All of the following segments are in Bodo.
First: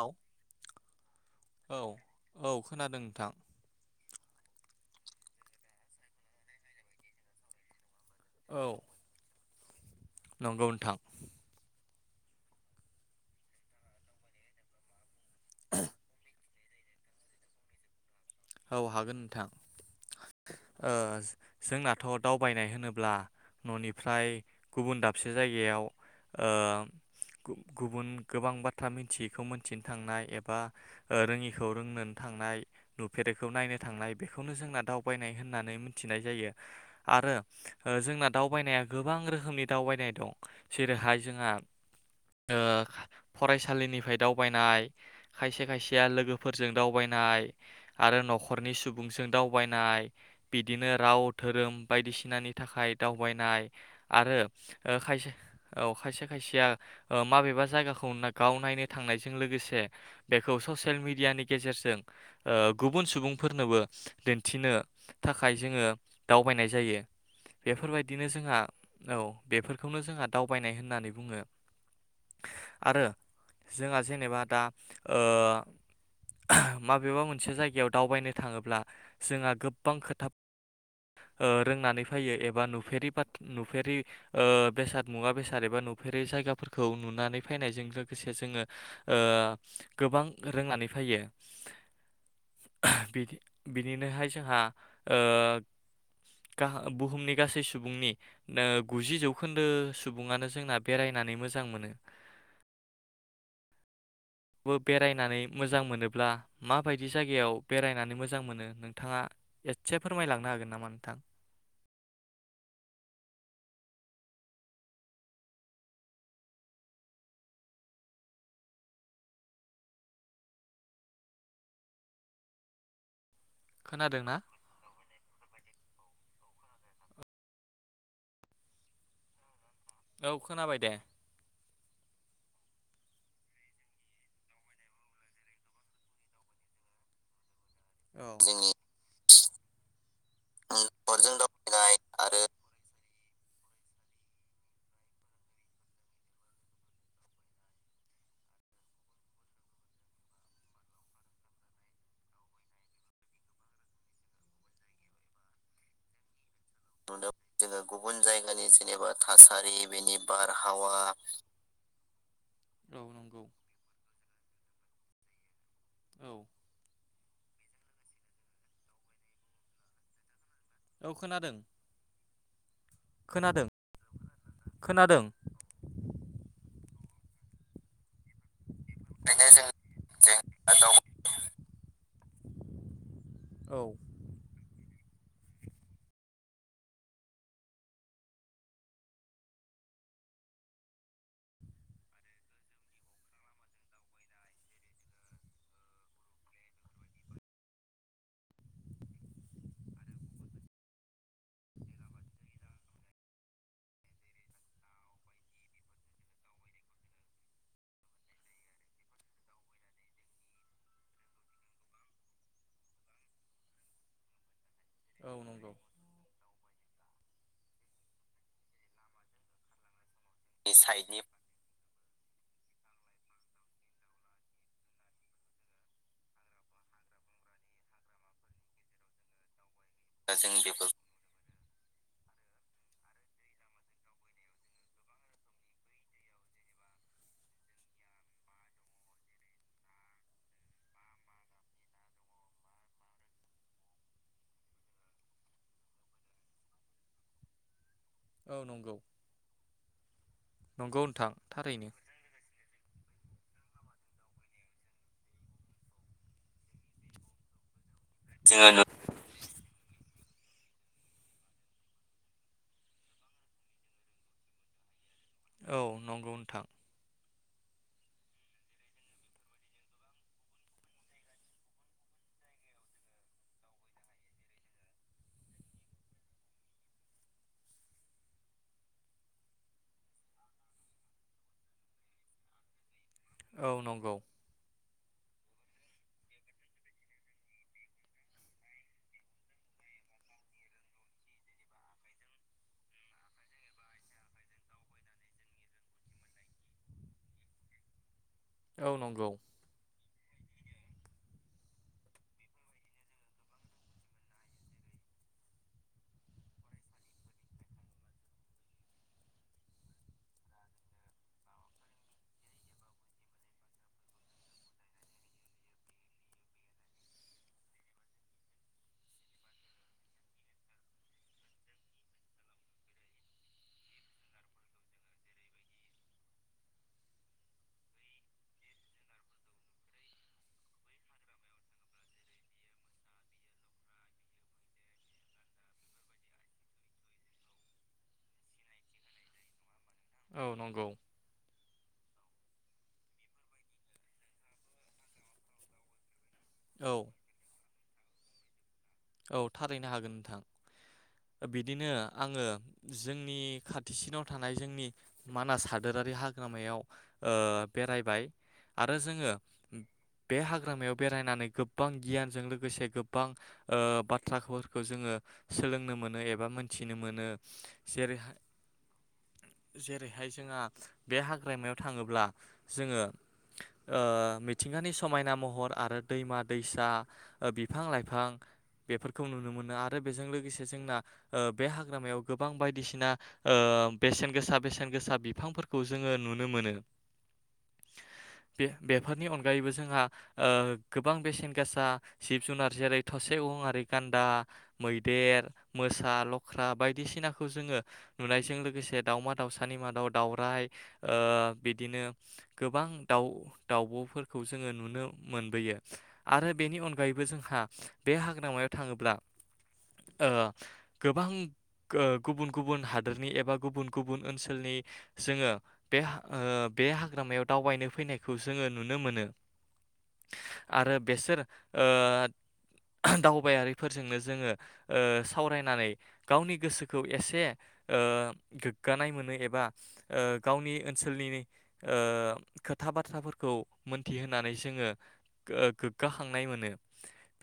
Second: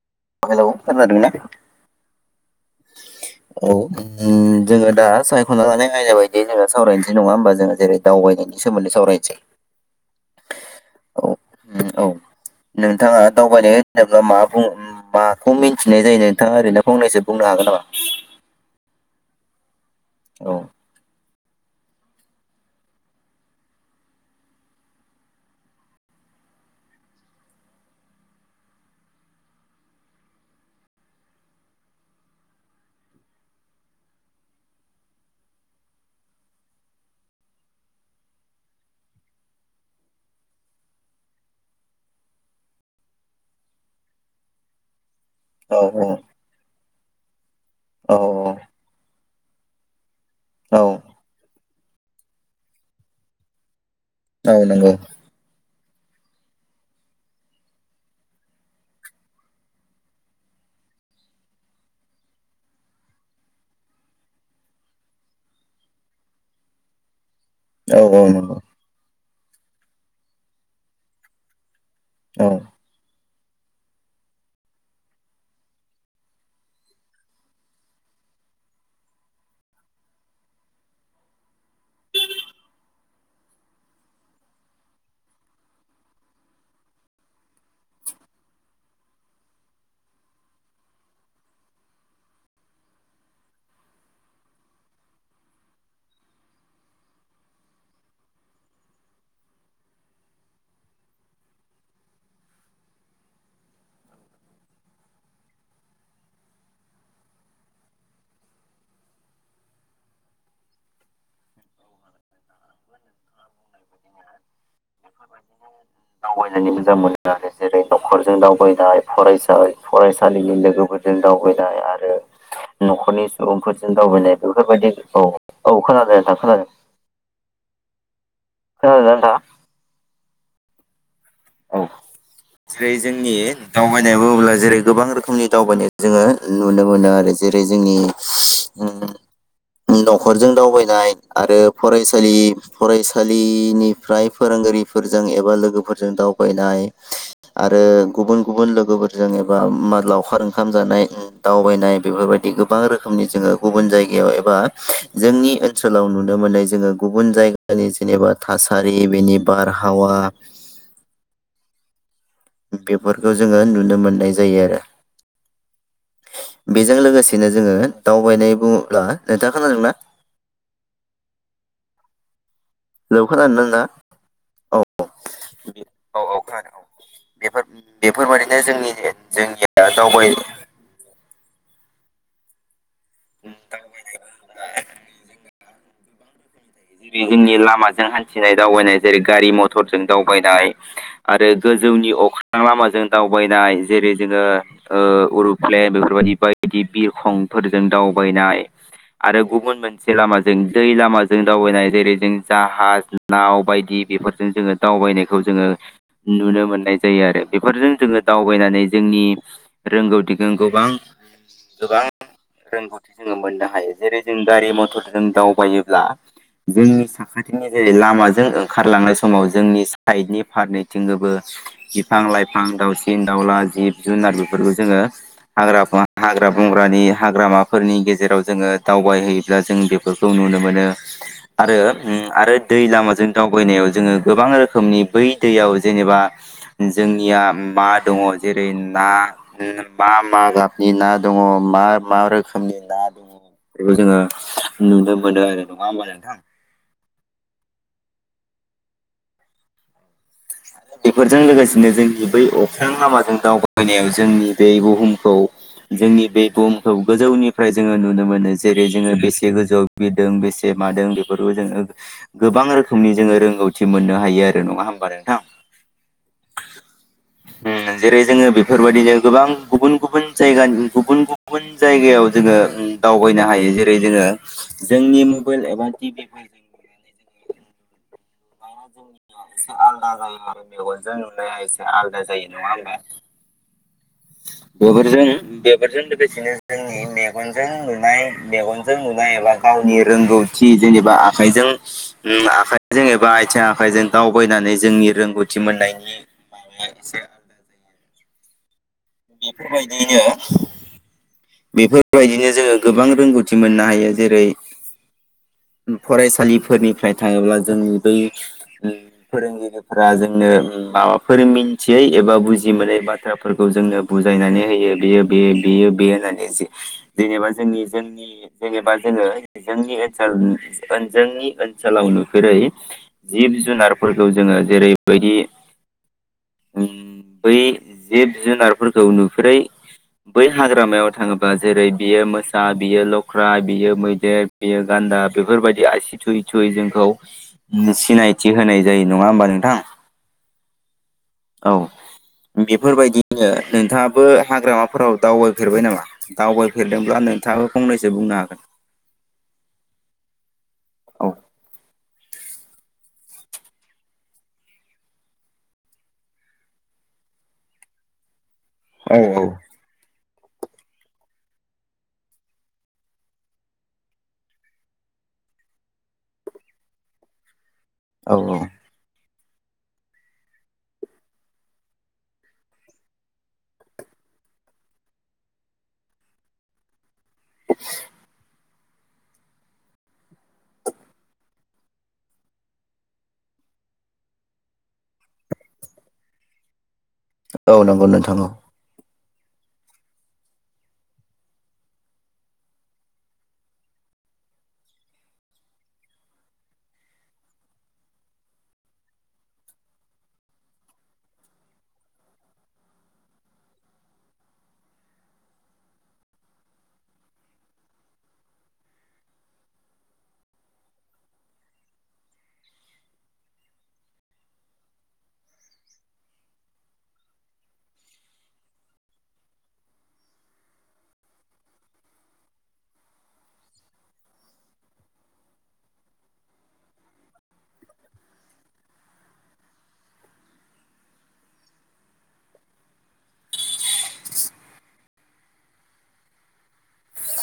औ हेलौ खोनादों ना? औ औ खोनादों नोंथां औ [unintelligible] जोङो दा सायख'जानानै आयदा बायदि जोंङो सावरायसै नङा होमबा जोङो जेरै औ दावबायनायनि सोमोनदै सावरायनोसै। नंगौ नोंथां। औ उम, औ नोंथाङा दावबायनाय होनोब्ला मा बुंङो माखौ मिन्थिनाय जायो नोंथाङा ओरैनो फंनैसो बुंनो हागोन नामा? औ हागोन नोंथां। औ ओ जोंनाथ' दावबायनाय होनोब्ला न'निफ्राय गुबुन दाबसे जायगायाव ओ गुबुन गोबां बाथ्रा मिथियैखौ मोनथिनो थांनाय एबा ओ रोङिखौ रोंनोन थांनाय दुब फेरैखौ नायनो थांनाय बेखौनो जोंना दावबायनाय होननानै मिथिनाय जायो आरो ओ जोंना दावबायनाया गोबां रोखोमनि दावबायनाय दं जेरैहाय जोंहा ओ फरायसालिनिफाय दावबायनाय खायसे औ खायसेया लोगोफोरजों दावबाय नाय औ आरो न'खरनि सुबुंसों दाउ वायनाय औ बिदिनो राव धोरोम बायदिसिनानि थाखाय दावबायनाय आरो औ नंगौ ओ खायसे औ खायसे खायसेया ओ माबेबा जायगाखौ गाव नायनो थांनायजों लोगोसे बेखौ ससियेल मिडियानि गेजेरजों ओ गुबुन सुबुंफोरनोबो दिन्थिनो थाखाय जोङो दावबायनाय जायो। औ औ बेफोरबायदिनो जोंहा नंगौ औ। बेफोरखौनो जोंहा दावबायनाय होननानै बुङो। औ आरो जोंहा जेनेबा दा ओ [unintelligible] माबेबा मोनसे जायग याव दावबायनो थाङोब्ला जोंहा गोबां खोथाब ओ रोंनानै फोयो एबा नुफेरि बाथ नुफेरि ओ बेसाद मुवा बेसाद एबा नुफेरि जायगाफोरखौ नुनानै फानायजों लोगोसे जोंङो ओ गोबां रोंनानै फायो। [unintelligible] बिदि बिनिनोहाय जोंहा ओ गाहा बुहुमनि गासै सुबुंनि ओ गुजि जौखोन्दो सुबुङानो जोंना बेरायनानै मोजां मोनो। बो बेरायनानै मोजां मोनोब्ला माबायदि जायगायाव बेरायनानै मोजां मोनो नोंथाङा एदसे फोरमायलांनो हागोन नामा नोंथां? दावबायनायनि मोजां मोनग्रा जेरै नख'रजों दावबायनाय‌ फरायसा ओइ फरायसालिनि लोगोफोरजों दावबायनाय आरो नख'रनि सु गुबुंफोरजों खोनादोंना? दावबायनाय बेफोरबायदि। औ औ खोनादों नोंथां खोनादों। [unintelligible] औ खोनाबाय दे। औ जेरै जोंनि दावबायनाय बुङोब्ला जेरै गोबां रोखोमनि दावबायनाय जोङो नुनो मोनो आरो। जेरै जोंनि औ जोंनि ओम न'खरजों दावबायनाय अरजों आरो दावबायनाय फरायसालि आरो फराय सालिनिफ्राय फोरोंगिरिफोरजों एबा लोगोफोरजों दावबायनाय आरो गुबुन गुबुन लोगोफोरजों एबा मा लावखार ओंखाम जानाय दावबायनाय बेफोरबायदि गोबां रोखोमनि जोङो गुबुन जायगायाव एबा जोंनि ओनसोलाव नुनो मोननाय जोङो नुदों गुबुन जोङो जायगानि गुबुन जेनेबा जायगानि थासारि जेनेबा बेनि थासारि बारहावा बेनि बारहावा औ बेफोरखौ नंगौ जोङो नुनो मोननाय जा जायो आरो। औ बेजों लोगोसे बिदिनो जोङो दावबायनाय बुङोब्ला नोंथा खोनादोंना? औ खोनादों। हेल खोनादों खानादोंना खोनादों। नोंथां? बेफोर बेफोरबायदिनो जोंनि ओंखायनो जों जोंनिया दावबाय जों दाव औ। जेरै जोंनि लामाजों हान्थिनाय दावबायनाय जेरै गारि मथरजों दावबायनाय आरो गोजौनि अख्रां लामाजों दावबायनाय जेरै जोङो अरुप्लेन बेफोरबायदि बायदि बिरखंफोरजों दावबायनाय आरो गुबुन मोनसे लामाजों दै लामाजों दावबायनाय जेरै जों जाहाज नाव बायदि बेफोरजों जोङो दावबायनायखौ जोङो नुनो मोननाय जायो आरो बेफोरजों जोङो दावबायनानै जोंनि रोंगौथिखौ गोबां गोबां रोंगौथि जोङो मोननो हायो जेरै जों गारि मथर फोरजों औ नंगौ। दावबायोब्ला जोंनि साखाथिनि जेरै लामाजों ओंखारलांनाय समाव जोंनि सा साइडनि नि साइडनि फारनैथिंनोबो बिफां लाइ फां दाउसिन-दाउला जिब-जुनार बेफोरखौ जोङो हाग्रा हाग्रा बंग्रानि हाग्रामाफोरनि गेजेराव जोङो दावबायहयोब्ला जों जों बेफोरखौ जों नुनो मोनो। बेफोर आरो आरो दै लामाजों दावबायनायाव जोङो गोबां रोखोमनि बै दैयाव जेनेबा जोंनिया मा दङ जेरै ना मा मा गाबनि ना दङ मा मा रोखोमनि ना दङ बेखौ जोङो नुनो मोनो आरो। नङा होमबा नोंथां? औ नंगौ। नंगौ नोंथां बेफोरजों थारैनो। लोगोसेनो जोंनि बै अख्रां लामाजों दावबा बायनायाव जोंनि बे बुहुमखौ जोंनि बे बुहुमखौ गोजौनिफ्राय जोङो नुनो मोनो जेरै जोङो बेसे गोजौआव बिर बेसे मादों बेफोरखौ जोङो गोबां रोखोमनि जोङो रोंगौथि मोननो हायो आरो नङा होमबा नोंथां? औ नंगौ नोंथां। उम जेरै जोङो बेफोरबायदिनो गोबां गुबुन गुबुन जायगानि गुबुन गुबुन जायगायाव जोङो दावबायनो हायो जेरै जोङो जोंनि मबाइल एबा टि भि फोर जों एसे आलादा जायो आरो मेगनजों नुनाया एसे आलादा जायो नङा होमबा? औ नंगौ। बेफोरजों बेफोरजों लोगोसेनो जोंनि मेगनजों नुनाय मेगनजों नुनाय एबा गावनि रोंगौथि जेनेबा आखाइजों उम आखाइ जेनेबा आथिं आखाइजों दावबायनानै जोंनि रोंगौथि मोननायनि माबाया एसे आलादा जायो। औ नंगौ। दियैनो बेफोरबायदिनो जोङो गोबां रोंगौथि मोननो हायो जेरै फरायसालिफोरनिफ्राय थाङोब्ला जोंनि बै फोरोंगिरिफोरा जोंनो माबाफोर मिन्थियै एबा बुजि मोनै बाथ्राफोरखौ जोंनो बुजायनानै होयो बेयो बे बेयो बे होननानै जे-जेनेबा जोंनि जोंनि जेनेबा जोङो जोंनि [unintelligible] जोंनि ओनसोलाव नुफेरै जिब जुनारफोरखौ जोङो जेरैबायदि बै जिब जुनारफोरखौ नुफेरै बै हाग्रामायाव थाङोबा जेरै बेयो मोसा बियो लख्रा बियो मैदेर बियो गान्दा बेफोरबायदि आसि थुयै थुयै जोंखौ सिनायथि होनाय जायो नङा होमबा नोंथां? औ नंगौ औ बेफोरबायदिनो नोंथाङाबो हाग्रामाफोराव दावबायफेरबाय नामा? औ दावबायफेरदोंब्ला नोंथाङो फंनैसो बुंनो हागोन। औ थारैनो हागोन नोंथां। औ बिदिनो आङो जों नि खाथिसिनाव थानाय जोंनि मानास हादोरारि हाग्रामायाव ओ बेरायबाय। आरो जोङो बे हाग्रामायाव बेरायनानै गोबां गियानजों लोगोसे गोबां ओ बाथ्राफोरखौ जोङो सोलोंनो मोनो एबा मिनथिनो मोनो। जेरैहा औ औ जेरैहाय जोंहा बे हाग्रामायाव थाङोब्ला जोङो मिथिंगानि ओ समायना महर आरो दैमा दैसा बिफां लाइफां बेफोरखौ नुनो मोनो आरो बेजों लोगोसे जोंना ओ बे हाग्रामायाव गोबां बायदिसिना ओ बेसेन गोसा बेसेन गोसा बिफांफोरखौ जोङो नुनो मोनो। औ नंगौ नोंथां औ बे बेफोरनि अनगायैबो जोंहा ओ गोबां बेसेन गोसा जिब जुनार जेरै थ' से उ आरि गान्दा, मैदेर, मोसा, लख्रा बायदिसिनाखौ जोङो नुनायजों लोगोसे दाउमा दाउसानि मादाव दाउराइ ओ बिदिनो गोबां दाउ दाउब'फोरखौ जोङो नुनो मोनबोयो आरो बेनि अनगायैबो जोंहा बे हाग्रामायाव थाङोब्ला ओ गोबां ओ गुबुन गुबुन हादोरनि एबा गुबुन गुबुन ओनसोलनि जोङो बे बे हाग्रामायाव दावबायनो फैनायखौ जोङो नुनो मोनो। आरो बेसोर ओ दावबायारिफोरजोंनो जोङो ओ सावरायनानै गावनि गोसोखौ एसे ओ गोग्गानाय मोनो एबा ओ गावनि ओनसोलनि ओ खोथा बाथ्राफोरखौ मोनथिहोनानै जोङो गोग्गाखांनाय मोनो।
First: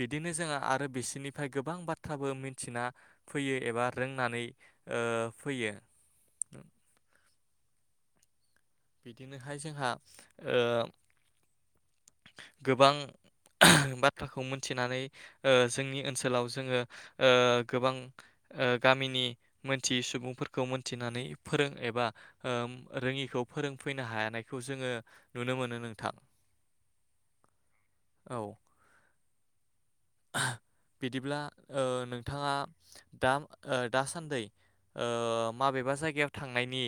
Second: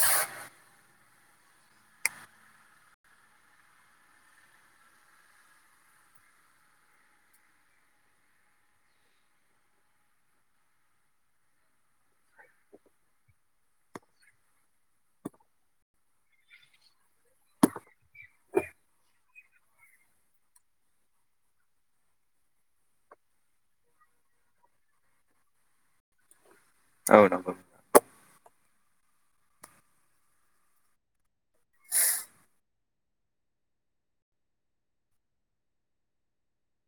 बिदिनो जोंहा आरो बिसोरनिफ्राय गोबां बाथ्राबो मिथिना फैयो एबा रोंनानै ओ फैयो। बिदिनोहाय जोंहा ओ गोबां बाथ्राखौ मोनथिनानै ओ जोंनि ओनसोलाव जोङो ओ गोबां ओ गामिनि मोनथियै सुबुंफोरखौ मोनथिनानै फोरों एबा ओ रोङिखौ फोरोंफैनो हानायखौ जोङो नुनो मोनो नोंथां। औ नंगौ। [unintelligible] बिदिब्ला ओ नोंथाङा दा दासान्दै ओ माबेबा जायगायाव थांनायनि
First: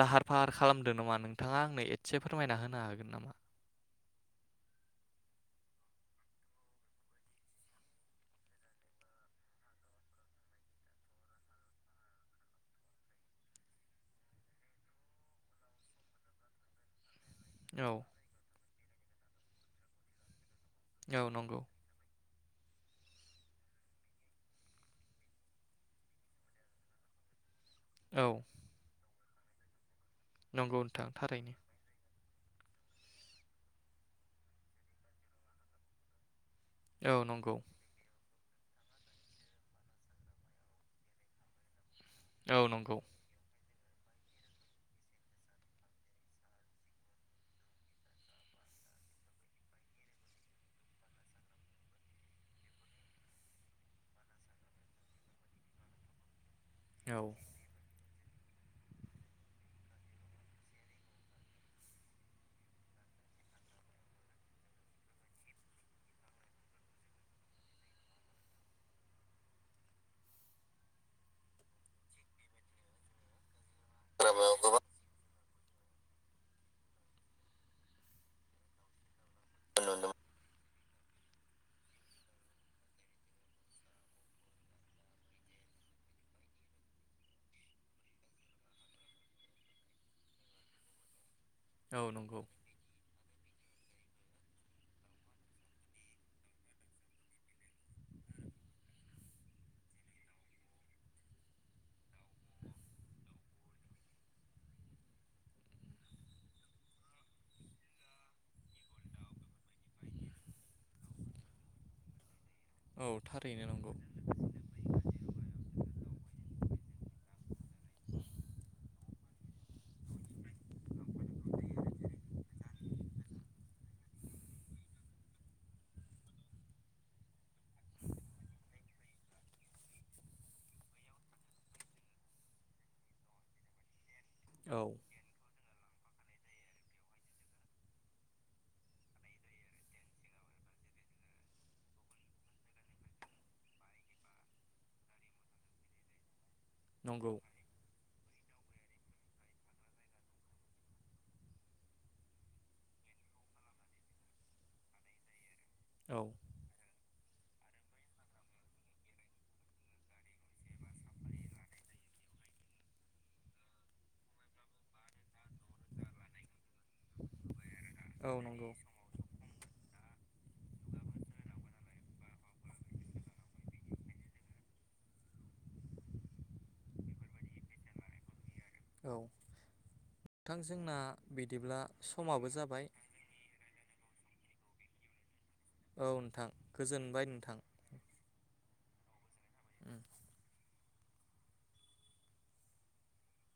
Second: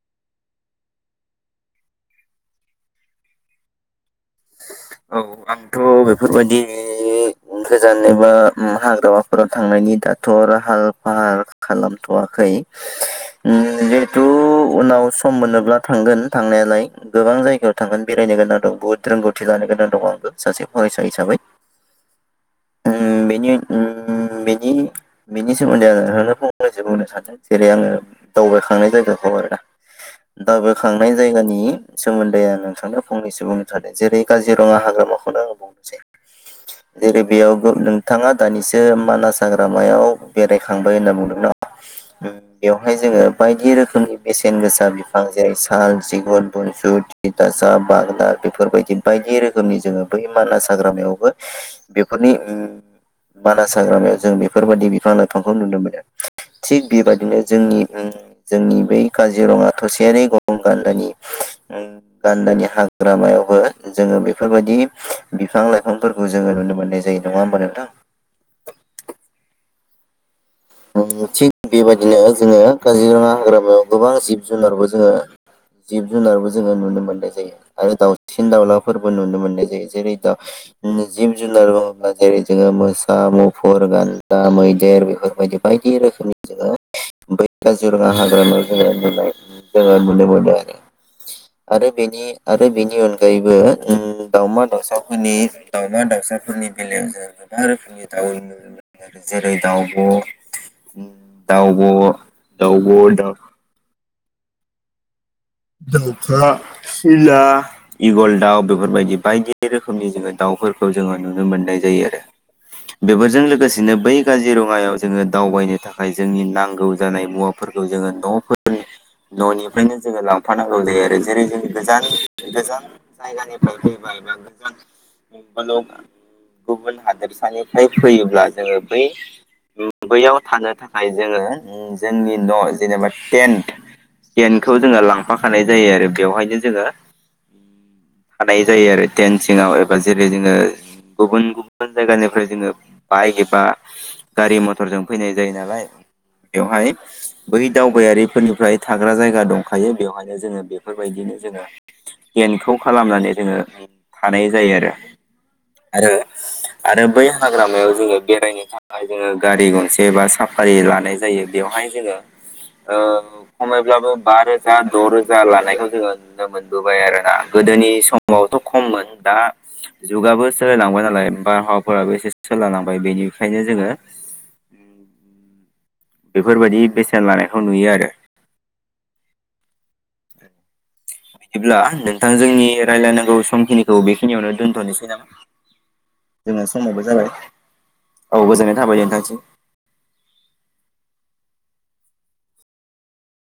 लाहार ओ फाहार खालामदों नामा नोंथाङा आंनो एसे फोरमायना होनो हागोन नामा? औ आंथ' बेफोरबायदि गोजान एबा हाग्रामाफोराव थांनायनि दाथ' लाहार फाहार खालामथ'वाखै जिहेथु ओम उनाव सम मोनोब्ला थांगोन थांनायालाय। गोबां जायगायाव औ थांगोन बेरायनो गोनां दं। बुहथ रोंगौथि लानो गोनां दं आंबो। सासे फरायसा औ हिसाबै नंगौ ओम नि ओम बेनि सोमोन्दै आनो फनैसो बुंनो सानदों। जेरै आङो औ दावबायखांनाय जायगा खौ आरो नंगौ नोंथां दाबोखांनाय थारैनो जायगानि सोमोन्दै आं नोंथांनो फंनसो बुंनो थांदों जेरै काजिरङा हाग्रामाखौनो आङ बुंनोसै। औ जेरै नंगौ बेयाव नोंथाङा दानिसो मानास हाग्रामायाव बेरायखांबाय होनना बुंदों ना। ओं औ बेवहाय नंगौ जोङो बायदि रोखोम बेसेन गोसा बिफां जेरै साल, सिगुन, बुनसु थिथााससा, बागद बेफोरबायदि। बायदि रोखोमनि जोङो बै मानास हाग्रामायावबो बेफोरनि मानास हाग्रामायाव जों बेफोरबायाददि बिफां लाइफांखौ नुनो मोनो। थिग औ बेबादिनो जोंनि उम जोंनि बै काजिरङा थसेयारि गं गान्दानि उम गान्दानि हाग्रामायावबो जोङो बेफोरबायदि बिफां लाइफांफोरखौ जोङो नुनो मोननाय जायो नङा होमब नोंथां? उम थिग बेबायदिनो जोङो काजिरङा हाग्रामायाव गोबां जिब जुनारबो जोङो जिब जुनारबो जोङो नुनो मोननाय जायो आरो दाउसिन दाउलाफोरबो नुनो मोननाय जायो। जेरै दा उम जिब जुनार बुङोब्ला जेरै जोङो मोसा मुफुर गान्दा मैदेर बेफोरबायदि बायदि रोखोमनि जोङो बै काजिरङा हाग्रामायाव जोङो नुनाय जोङो नुनो मोनो आरो आरो औ बेनि नंगौ आरो बेनि अनगायैबो उम दाउमा दाउसाफोरनि दाउमा दाउसाफोरनि बेलायाव जों गोबां रोखोमनि दउ नुनो मोनो जेरै दाउब दाउब दाउब दा दाउखा सिला इगल दाउ बेफोरबायदि बायदि रोखोमनि जोङो दाउफोरखौ जोङो नुनो मोननाय जायो आरो औ बेफोरजों थारैनो नंगौ लोगोसेनो बै काजि रङायाव जोङो दावबायनो थाखाय जोंनि नां गौ जानाय मुवाफोरखौ जोङो नफोरनि ननिफ्रायनो जोङोलां थानांगौ जेरै जेरै जों गोजान गोजान जायगानिफ्राय फैबाय बा गोजान [unintelligible] गुबुन हादोरसानिफ्राय फैयोब्ला जोङो बै उम बैयाव थानो थाखाय जोङो उम जोंनि न जेनेबा टेन्ट टेनखौ औ जोङो लां [unintelligible] जायो आरो बेयावहायनो जोङो थानाय जायो आरो टेन सिङाव एबा जेरै जोङो गुबुन गुबुन जायगानिफ्राय जोङो बाइक एबा गारि मथरजों फैनाय जायो नालाय बेवहाय नंगौ बै दावबायारिफोरनि फ्राय थाग्रा जायगा दंखायो बेवहाय जोङो बेफोरबायदिनो जोङो पेनखौ खालामनानै जोङो थानाय जायो आरो आरो औ आरो बै हाग्रामायाव जोङो बेरायनो थाखाय जोङो गारि गंसे बा साफारि लानाय जायो बेयावहाय जोङ ओ खमायोब्लाबो बा रोजा द रोजा लानायखौ जोङो नुनो मोनबोबाय आरो ना। गोदोनि औ समावथ नंगौ खममोन दा जुगाबो सोलायलांबाय नालाय बारहावाफोराबो एसे सोलायलांबाय बेनिखायनो जोङो उम बेफोरबायदि बेसेन लानायखौ नुयो आरो औ नोंथां जोंना बिदिब्ला नोंथां समाबो जोंनि जाबाय रायलायनांगौ समखिनि थ बेखिनियावनो दोथनोसै नामा? औ नोंथां जोङो समावबो गोजोनबाय जाबाय नोंथां औ गोजोनै थाबाय नोंथांनिसिम। उम।